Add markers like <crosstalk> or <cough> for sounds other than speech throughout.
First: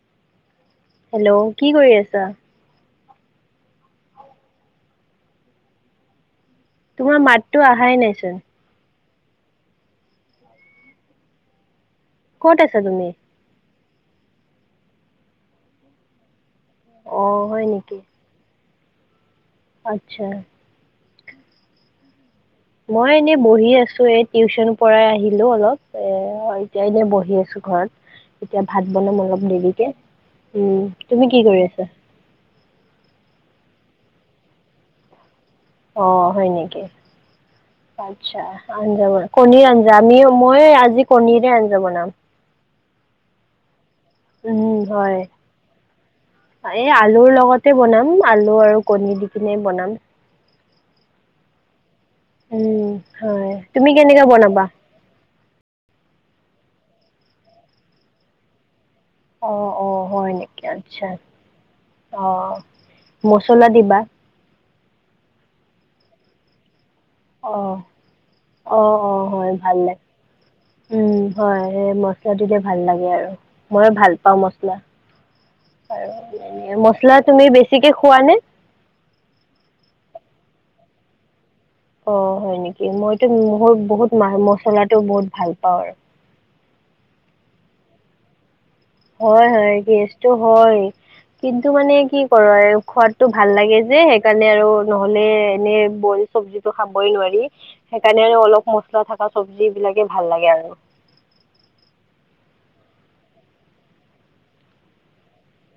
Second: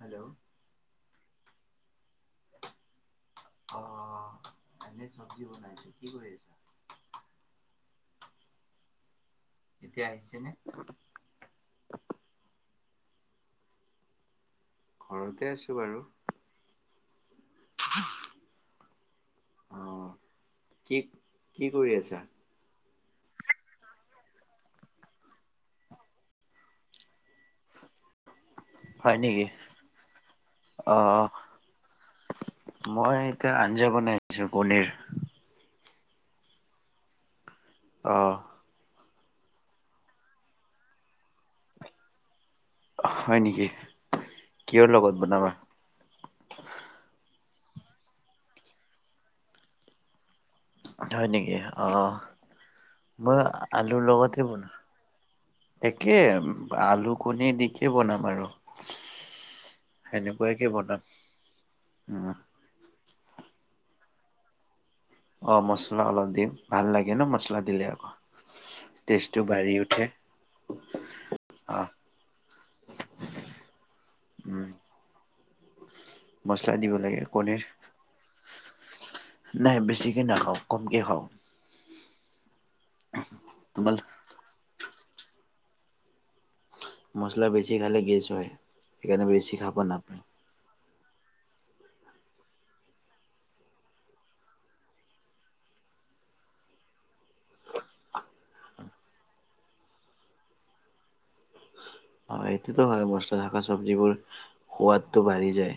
Hello? Hello কি কৰি আছা? অ ভাজি চব্জি বনাইছো, কি কৰি আছ? তোমাৰ মাততো অহাই নাইচোন? এতিয়া আহিছে নে? ক'ত আছা তুমি? ঘৰতে আছো বাৰু। অ হয় নেকি? অ আচ্ছা। কি - কি কৰি আছা? মই এনে বহি আছো, এ টিউচন পৰাই আহিলো অলপ এ এতিয়া এনে বহি আছো ঘৰত। এতিয়া ভাত হয় বনাম অলপ নেকি দেৰিকে, উম অ তুমি কি কৰি আছা? মই এতিয়া আঞ্জা বনাই আছো কণীৰ। অ হয় নেকি? অ আচ্ছা। আঞ্জা, কণীৰ আঞ্জা আমি মই আজি কণীৰে আঞ্জা বনাম। হয় নিকি? উম হয়। এই আলুৰ লগতে বনাম আলু আৰু কণী দি কিনে বনাম। হয় নেকি? অ উম, মই হয়। তুমি আলুৰ কেনেকে লগতে বনাবা? একে আলু, কণী দিকে বনাম আৰু। অ অ হয় নেকি? সেনেকুৱাকে বনাম আচ্ছা, অ উম মচলা দিবা? অ মছলা অলপ দিম ভাল লাগে ন মছলা অ', দিলে আক। অ অ হয় ভাল লাগে, উম হয় অ এ মই অ, তেতিয়া ভাল লাগে আৰু মইয় ভাল পাওঁ উম মছলা আৰু দিব মছলা লাগে তুমি কণীৰ বেছিকে খোৱা নে? নাই বেছিকে নাখাওঁ কমকে খাওঁ। অ, হয় নেকি মইতো মোহোৰ তোমাৰ বহুত মা মছলাটো বহুত ভাল পাওঁ আৰ মছলা বেছি খালে গেছ হয়। সেইকাৰণে হয় বেছি -হয় খাব নাপায় গেছটো হয়। কিন্তু মানে কি কৰোঁ আৰু খোৱাটো ভাল লাগে যে সেইকাৰণে আৰু নহ'লে এনে বইল চব্জিটো খাবই নোৱাৰি সেইকাৰণে আৰু অলপ মচলা থাকা চব্জি বিলাকে ভাল লাগে আৰু। হয় এইটোতো হয় মছলা থকা চব্জিবোৰ সোৱাদটো বাঢ়ি যায়।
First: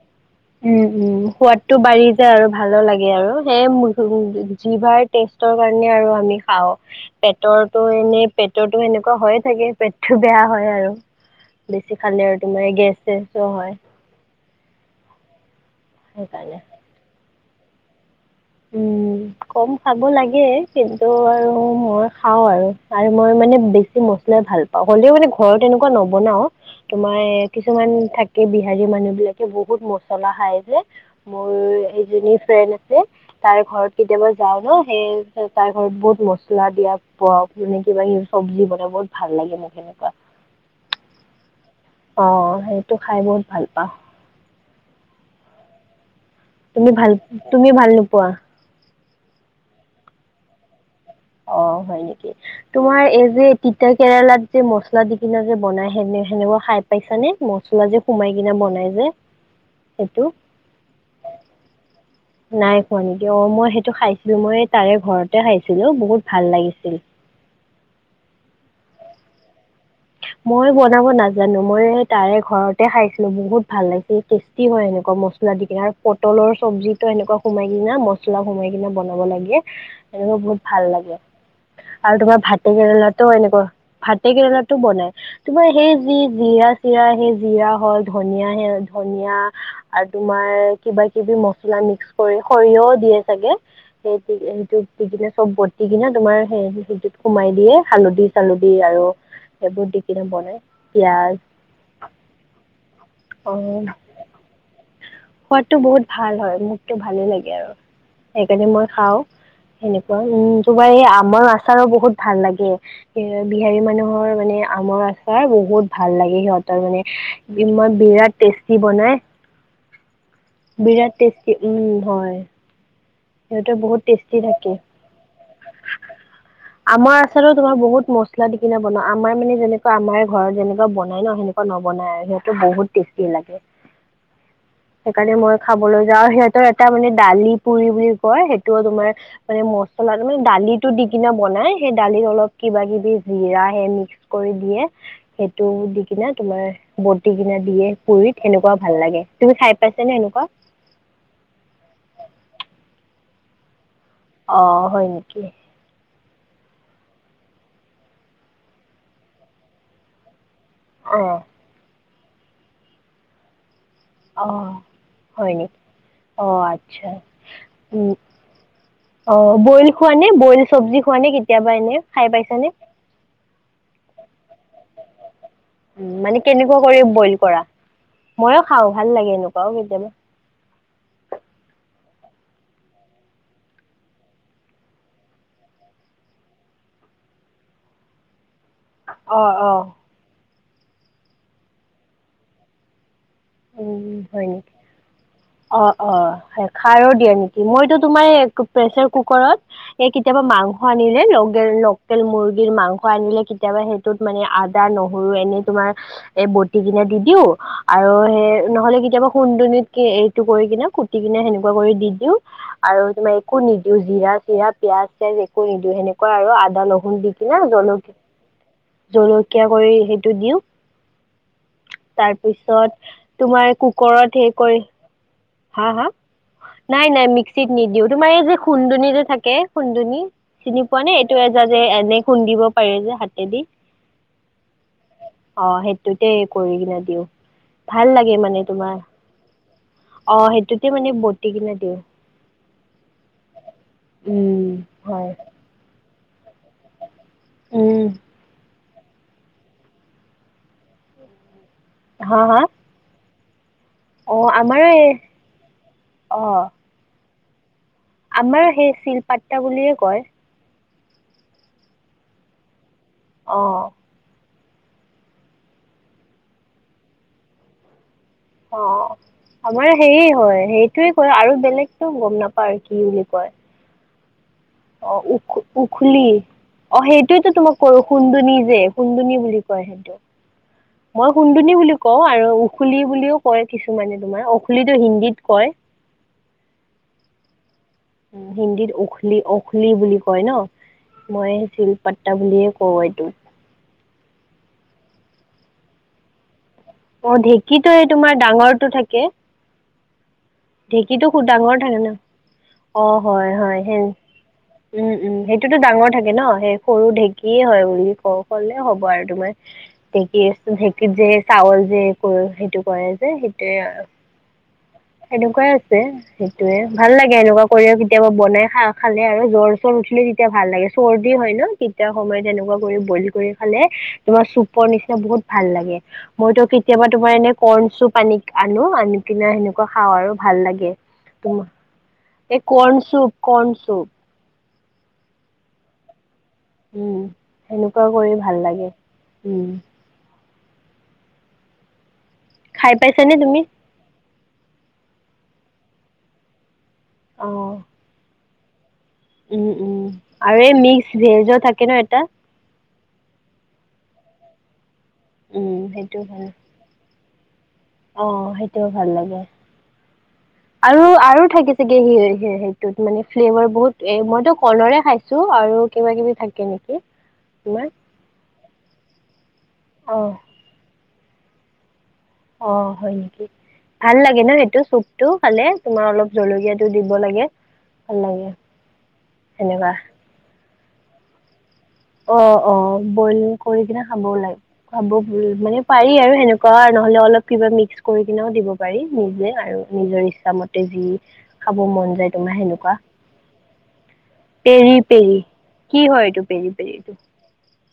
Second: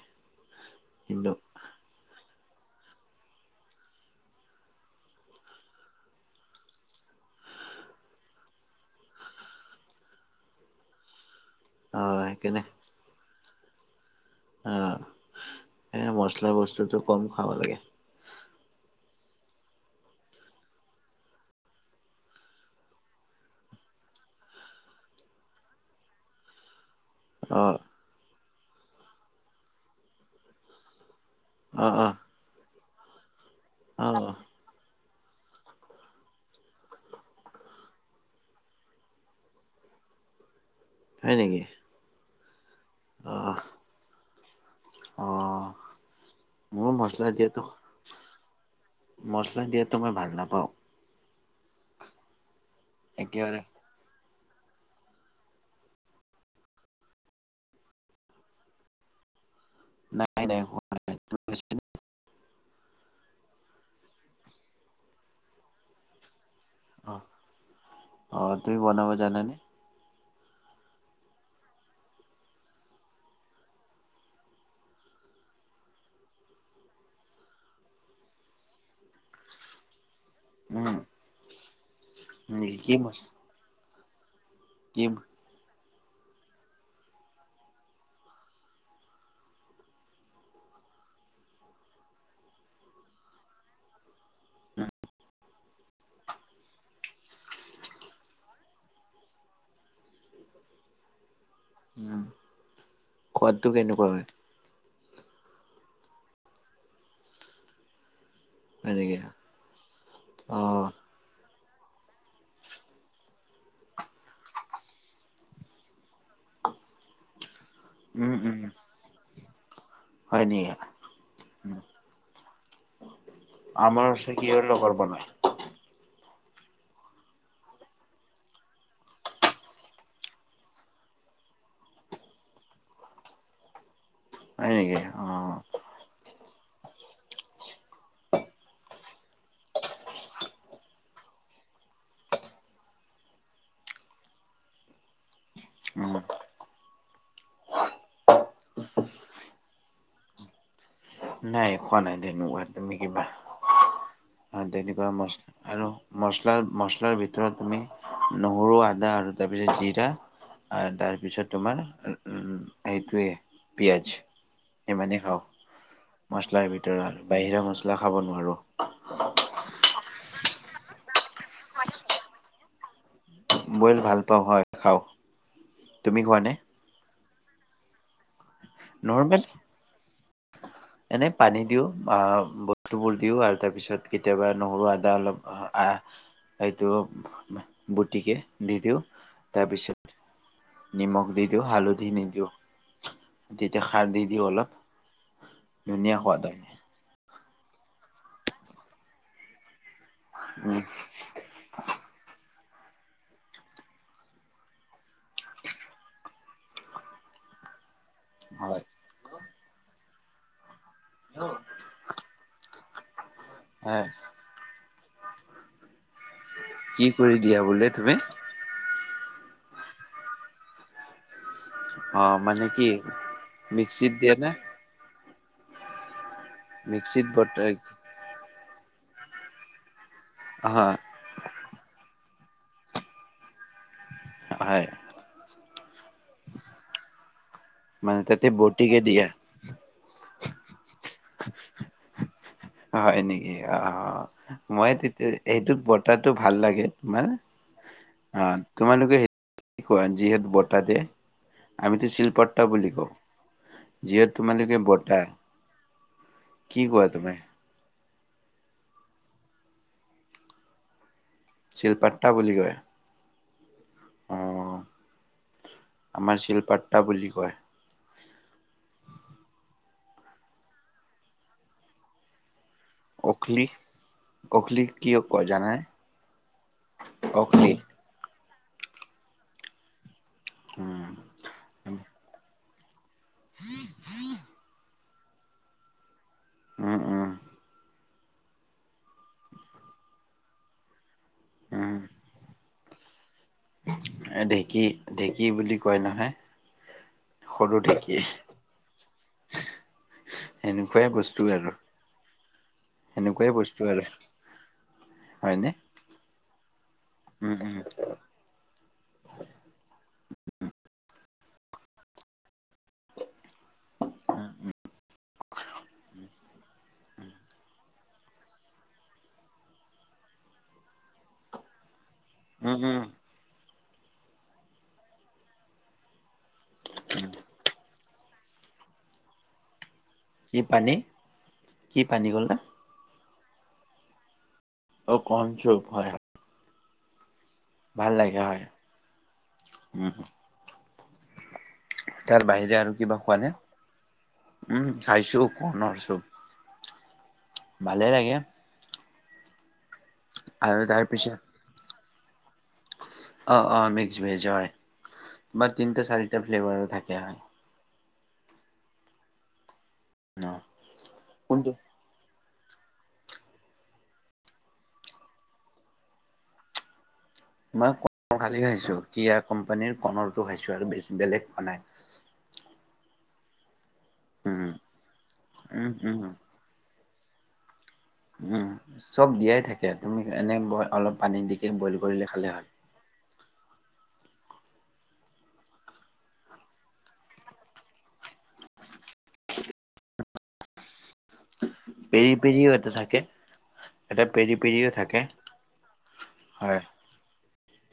উম -উম কিন্তু সোৱাত টো বাঢ়ি যায় আৰু ভালো লাগে আৰু সেয়ে জিভাৰ টেষ্টৰ কাৰণে আৰু আমি খাওঁ। পেটৰটো এনে পেটৰতো এনেকুৱা হয়ে থাকে পেটটো বেয়া হয় আৰু। বেছি অ খালে আৰু সেইকাৰণে তোমাৰ এ গেছ চেছ যে হয়। আ, এ মচলা সেইকাৰণে বস্তুতোটো কম খাব লাগে। উম, কম খাব লাগে কিন্তু আৰু মই খাওঁ আৰু আৰু মই মানে বেছি মছলাই ভাল পাওঁ। হ'লেও মানে ঘৰত এনেকুৱা নবনাওঁ তোমাৰ এ অ কিছুমান থাকে বিহাৰী মানুহ বিলাকে বহুত মচলা খাই যে। মোৰ অ অ এজনী ফ্ৰেণ্ড আছে তাৰ ঘৰত অ কেতিয়াবা যাও ন? সেই সে তাই ঘৰত বহুত মছলা দিয়া পোৱা মানে কিবা কিবি চব্জি বনাই বহুত ভাল লাগে মোক সেনেকুৱা। হয় নেকি? অ, সেইটো খাই অ বহুত ভাল পাওঁ। অ, তুমি মোৰো ভাল মছলা দিয়াতো তুমি ভাল নোপোৱা? মছলা দিয়াতো মই ভাল নাপাওঁ। অ, হয় নেকি তোমাৰ এই যে তি একেবাৰে তিতা কেৰেলাত যে মছলা দি কিনে যে বনাই সেনে -সেনেকুৱা খাই পাইছা নে মচলা যে সোমাই কিনে বনাই যে? সেটো? নাই <unintelligible> নাই খোৱা নেকি অ, মই সেইটো খাইছিলোঁ মই তাৰে ঘৰতে খাইছিলোঁ বহুত ভাল লাগিছিল। অ', অ', তুমি বনাব জানানে? মই বনাব নাজানো মই হে তাৰে ঘৰতে খাইছিলোঁ বহুত ভাল লাগিছিল টেষ্টি হয় সেনেকোৱা মছ মছলা দি কিনে আৰু পটলৰ চব্জিতো এনেকোৱা সোমাই কিনে মচলা সোমাই কিনে বনাব লাগে এনেও বহুত ভাল লাগে উম আৰু তোমাৰ ভাতে কি মছ কেৰেলাতো এনেকুৱা ভাতে কেৰেলাত টো কি বনাই। তোমাৰ সেই যি জিৰা চিৰা সেই জিৰা হ'ল ধনিয় সে ধনিয়া আৰ তোমাৰ কিবা কিবি মছলা মিক্স কৰি সৰিয়হও দিয়ে চাগে সেই সেইটো দি কিনে চব বতি কিনে তোমাৰ সে <unintelligible> সোমাই দিয়ে হালধি-চালধি আৰু এইবোৰ দি কিনে বনাই পিয়াজ উম সোৱাদটো অ', কেনেকুৱা হয় সোৱাদটো বহুত ভাল হয় মোকতো ভালে লাগে আৰু। সেইকাৰণে মই হয় খাও নেকি সেনেকুৱা উম, অ'। তোমাৰ এই আমৰ আচাৰো বহুত ভাল লাগে এ বিহাৰী মানুহৰ মানে আমৰ আচাৰ বহুত ভাল লাগে সিহঁতৰ মানে ইমান উম, বিৰাট উম। টেষ্টি বনাই হয় নেকি? বিৰাট টেষ্টি উম হয়। সিহঁতে বহুত আমাৰ ওচৰত টেষ্টি কিহৰ লগত বনাই আমৰ আচলতে তোমাৰ বহুত মছলা দিকেনে বনাও আমাৰ মানে যেনেকোৱা আমাৰ ঘৰত যেনেকোৱা বনাই ন'সেনেক অ, নবনাই সেইটো বহুত টেষ্টি লাগে। হয় নেকি সেইকাৰণে মই অ', খাবলৈ যাওঁ সিহঁতৰ এটা মানে দালি পুৰি বুলি কয় সেইটোও তোমাৰ মানে মচলা মানে দালিটো দি কিনে বনাই সেই দালিত অলপ কিবা -কিবি জিৰা সে মিক্স কৰি দিয়ে সেইটো দি উম। কিনে তোমাৰ বটি কিনা দিয়ে পুৰিত এনেকুৱাও ভাল লাগে, তুমি খাই পাইছা নে এনেকোৱা। নাই খোৱা নাই তেনেকুৱা তুমি কিবা অ, অঁ হয় তেনেকোৱা নেকি মছলা আৰু মচলা-মছলাৰ ভিতৰত তুমি নহৰু আদা আৰু তাৰ পিছত জিৰা অঁ তাৰপিছত তোমাৰ সেইটোৱে পিঁয়াজ। অ, হয় নেকি? অঁ মছলাৰ আচ্ছা ভিতৰত বাহিৰা মছলা খাব নোৱাৰো। অ, বইল খোৱা নে বইল চব্জি খোৱা নে কেতিয়াবা এনে খাই পাইছ নে? বইল ভাল পাও হয় খাও। উম, মানে কেনেকুৱা কৰি বইল কৰা ময়ো খাও ভাল লাগে নৰ্মেল এনেকোৱাও কেতিয়াবা। এনে পানী দিও আহ বস্তুবোৰ দিও আৰু তাৰপিছত কেতিয়াবা নহৰু আদা অলপ আহ সেইটো বুটিকে দি দিও। অ', অ', নিমখ দি দিও হালধি নিদিও। উম, হয় অলপ নেকি অ', ধুনীয়া অ', সোৱাদ হয় খাৰো দিয়ে নেকি মইতো তোমাৰ প্ৰেচাৰ কুকাৰত এ কেতিয়াবা মাংস উম আনি লোকেল মুৰ্গীৰ মাংস আনিলে কেতিয়াবা সেইটোত মানে আদা, নহৰু এনে তোমাৰ এই বতি কিনে দি দিও আৰু এ হয় নহ'লে কেতিয়াবা সুন্দুনিত এইটো কৰি কিনে কুটি কিনে সেনেকোৱা কৰি দি দিও। আৰু তোমাৰ একো নিদিও হয় জিৰা-চিৰা পিয়াজ চিয়াজ একো নিদিও সেনেকুৱা আৰু আ তাত কি নহৰু দি কৰি কিনে দিয়া বোলে তুমি জলকীয়া জলকীয়া কৰি সেইটো দিও। অহ, মানে কি? তোমাৰ মিক্সিত দিয়া কুকৰত হে নে কৰি হা-হা? নাই-নাই মিক্সিত নিদিও তোমাৰ এই যে খুন্দুনি যে থাকে খুন্দুনি চিনি হয় পোৱা নে? ত এজনে যে এনে খুন্দিব পাৰে যে হাতেদি। হয়। অ, সেইটোতে কৰি কিনে দিও। ভাল লাগে তাতে মানে তোমাৰ বটিকে দিয়া অ, সেইটোতে মানে বতি কিনে দিও। হয় নেকি অ, মই তেতিয়া হয় এইটোক বতাটো ভাল লাগে। মানে উম অহ, তোমালোকে কোৱা যিহেত বতাহতে আমিতো হা হা শিলপাট্টা বুলি কও। যিহেতু অ তোমালোকে আমাৰ এই বতাহ অ কি কোৱা তুমি? আমাৰ সেই চিলপাট্টা বুলিয়ে কয়। চিলপাট্টা বুলি কয়। অহ', অহ, আমাৰ চিলপাট্টা বুলি কয়। অহ, আমাৰ হেয়ে হয় সেইটোয়ে কয় আৰু বেলেগতটো গম নাপাও কি বুলি কয়। কখলি অহ, উখ-উখলি অহ, সেইটোয়তো অখলি তোমাক কৰো। খুন্দুনী যে খুন্দুনী বুলি কয়, সেইটো উম, মই সুন্দুনী বুলি উম, কও আৰু খুলি বুলিও কয়, কিছুমানে তোমাৰ অখুলী হিন্দীত কয়। উম-উম। হিন্দীত উখলি-উখলি বুলি কয় ন। মই চিল উম, পাট্টা বুলিয়ে কও এইটো। ঢেকী-ঢেকী বুলি কয় নহয়। অহ, সৰু ঢেকীটো এই ঢেঁকী তোমাৰ ডাঙৰটো থাকে। সেনেকুৱাই ঢেকীটো বস্তু খুব আৰু ডাঙৰ থাকে ন অহ, সেনেকুৱাই হয়-হয় বস্তু হে আৰু উম-উম হয়নে? সেইটোতো ডাঙৰ থাকে ন সেই সৰু উম, ঢেকীয়ে উম, হয় উলি কও। কলে হ'ব আৰু তোমাৰ ঢেকী-ঢেকীত যে চাউল যে কৰ সেইটো কৰে যে সেইটোৱে এনেকুৱাই আছে। সেইটোয়ে ভাল লাগে এনেকুৱা কৰি কেতিয়াবা বনাই খাই খালে আৰু জ্বৰ - চৰ উঠিলে তেতিয়া ভাল লাগে। চৰ্দি হয় ন কেতিয়া সময়ত উম, এনেকুৱা কৰি উম, ব্ৰইল কৰি খালে তোমাৰ চুপৰ নিচিনা বহুত ভাল লাগে। মইতো কেতিয়াবা তোমাৰ এনে কৰ্ণচুপ আনি আনো আনিকিনে সেনেকুৱা খাওঁ আৰু ভাল কি লাগে, পানী কি পানী ক'লা? তোমাৰ এই কণ চুপ - কণ চুপ। অহ কণচুপ হয় হয়। উম, সেনেকুৱাও কৰি ভাল লাগে উম। উমহো, তাৰ বাহিৰে খাই আৰু কিবা পাইছানে খোৱা নে? তুমি উম চাইছো কণৰ চুপ। অঁহ। ভালে লাগে। উম উম আৰু এই মিক্স ভেজো থাকে ন এটা? অঁহ অঁহ মিক্স ভেজ হয়, উম বাত তিনিটা - সেইটো চাৰিটা ফ্লেভাৰো থাকে হয়। অহ সেইটোও ভাল লাগে ন' আৰু - আৰু কোনটো থাকি যে হে হে সেইটোত মানে ফ্লেভাৰ বহুত এ মইতো কৰ্ণৰে খাইছো আৰু কিবা - কিবি থাকে নেকি? <unintelligible> মই কৰ্ণখালি খাইছো, কিয়া কোম্পানীৰ অ কৰ্ণৰটো খাইছো আৰু বেছি বেলেগ খোৱা নাই। অঁহ হয় নেকি? ভাল লাগে ন উম, সেইটো চুপটো খালে উম, তোমাৰ উম, অলপ জলকীয়া তো দিব লাগে। ভাল লাগে উম চব দিয়াই থাকে, সেনেকুৱা তুমি এনে অলপ পানী দিকে বইল কৰিলে অ খালে হয়। অ বইল কৰি কিনে খাবও লাগে। খাব মানে পাৰি আৰু সেনেকুৱা নহ'লে অলপ কিবা মিক্স কৰি কিনেও দিব। পাৰি নিজে আৰু নিজৰ ইচ্ছা মতে যি খাব মন পেৰি যায় তোমাৰ পেৰিও এটা সেনেকুৱা। থাকে এটা পেৰিফ পেৰি - পেৰি কি হয় এইটো পেৰি - পেৰি এইটো?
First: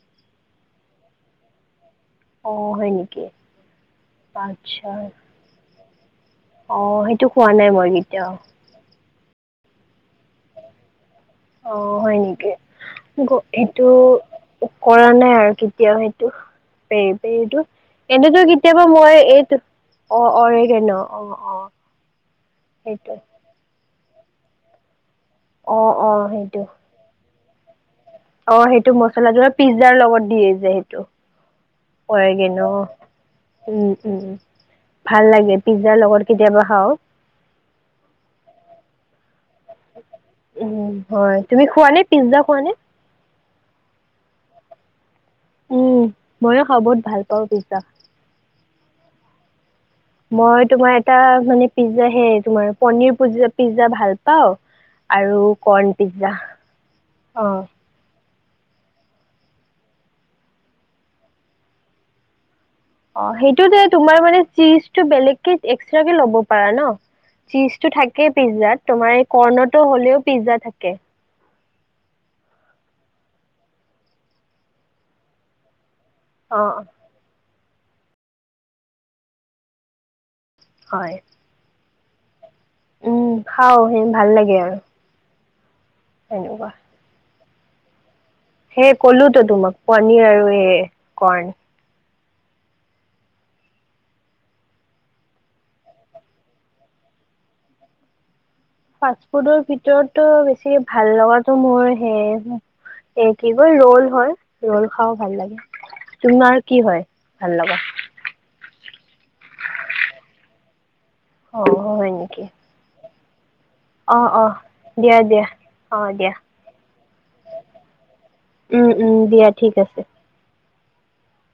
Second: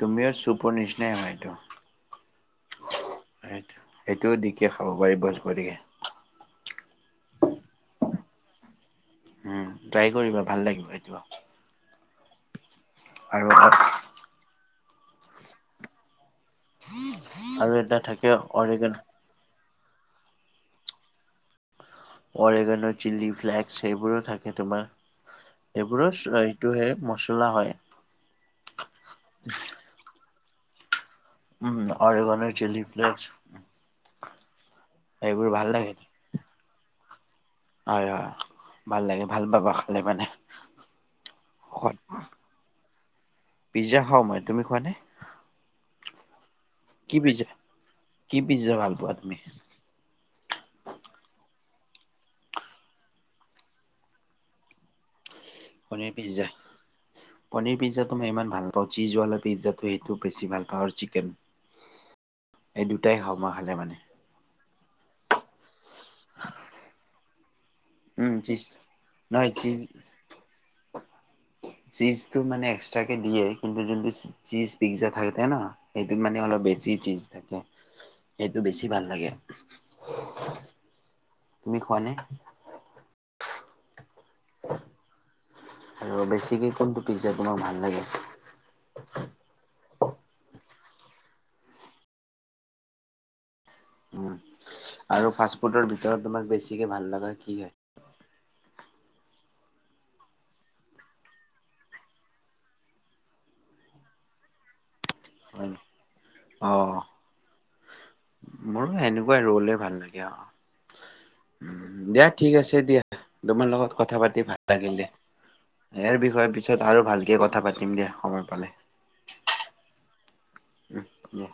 তুমিও চুপৰ নিচিনাই হয়টো। অ হয় নি? সেইটো সেইটোও দিকে খাব পাৰি ব্ৰইল কৰিকে। অহ সেইটো খোৱা নাই মই কেতিয়াও। উম, ট্ৰাই কৰিবা ভাল লাগিব এইতোও। অহ হয় নেকি? গ সেইটো কৰা নাই আৰু কেতিয়াও সেইটো পে পেটো আৰু এটা থাকে এনেতো কেতিয়াবা অৰেগন মই এই অ অ ন অ অ। অৰেগানৰ সেইটো চিলি ফ্লেক্স এইবোৰো থাকে তোমাৰ। অ' অ' এইবোৰৰ চ সেইটো এইটোহে মচলা হয়। অ সেইটো মছলা জোল পিজ্জাৰ লগত দিয়েই যে সেইটো। উম, হয়গে অৰেগনৰ ন চিলি ফ্লেক্স উম উম উম। ভাল লাগে পিজ্জা লগত কেতিয়াবা খাওঁ। হয় হয়, ভাল লাগে ভাল পাবা খালে মানে। উম হয় তুমি খোৱা সোৱাদ নে পিজ্জা খোৱা নে? পিজ্জা খাওঁ মই তুমি খোৱা নে? উম ময়ো খাওঁ বহুত ভাল পাওঁ পিজ্জা। কি পিজ্জা ভাল পোৱা তুমি? মই তোমাৰ এটা মানে পিজ্জা হে তোমাৰ পনিৰ পজ্জা পিজ্জা ভাল পাওঁ। আৰু কৰ্ণ পনীৰ পিজ্জা অ। তুমি ইমান ভাল নাপাওঁ চীজোৱালা পিজ্জাটো সেইটো বেছি ভাল পাওঁ আৰু চিকেন। এই দুটাই অ খাওঁ মই সেইটো খালে তোমাৰ মানে চিজটো বেলেগকে এক্সট্ৰাকে ল'ব পাৰা ন, চিজটো থাকেই উম, চীজ পিজ্জাত তোমাৰ এই নহয় কৰ্ণটো হ'লেও পিজ্জা থাকে। চিজটো মানে এক্সট্ৰাকে দিয়ে কিন্তু যোনতু চিজ পিজ্জা থাকে ন সেইটোত মানে অ অলপ বেছি চিজ থাকে সেইটো বেছি ভাল লাগে। হয়। তুমি খোৱা নে? উম, খাওঁ সি ভাল লাগে আৰু। আৰু সেনেকুৱা বেছিকৈ কোনটো পিজ্জা তোমাৰ ভাল লাগে? সেই ক'লোতো তোমাক পনীৰ আৰু এই কৰ্ণ। উম আৰু ফাষ্ট ফুডৰ ভিতৰত তোমাক বেছিকে ভাল লগা কি হয়? ফাষ্টফুডৰ ভিতৰতটো বেছি ভাল লগাটো মোৰ সে এ কি কয় ৰল হয় ৰল খাওঁ ভাল লাগে, তোমাৰ অ কি হয় ভাল লগা? মোৰো সেনেকুৱাই ৰলে ভাল লাগে আউ, অ হয় দিয়া নেকি ঠিক আছে দিয়া। এ দুমা লগত অ কথা অ পাতি ভাল লাগিল দে, দিয়া দিয়া অ ইয়াৰ দিয়া বিষয়ে পিছত আৰু ভালকে কথা পাতিম দিয়া সময় পালে। উম উম দিয়া ঠিক আছে। উম লহ।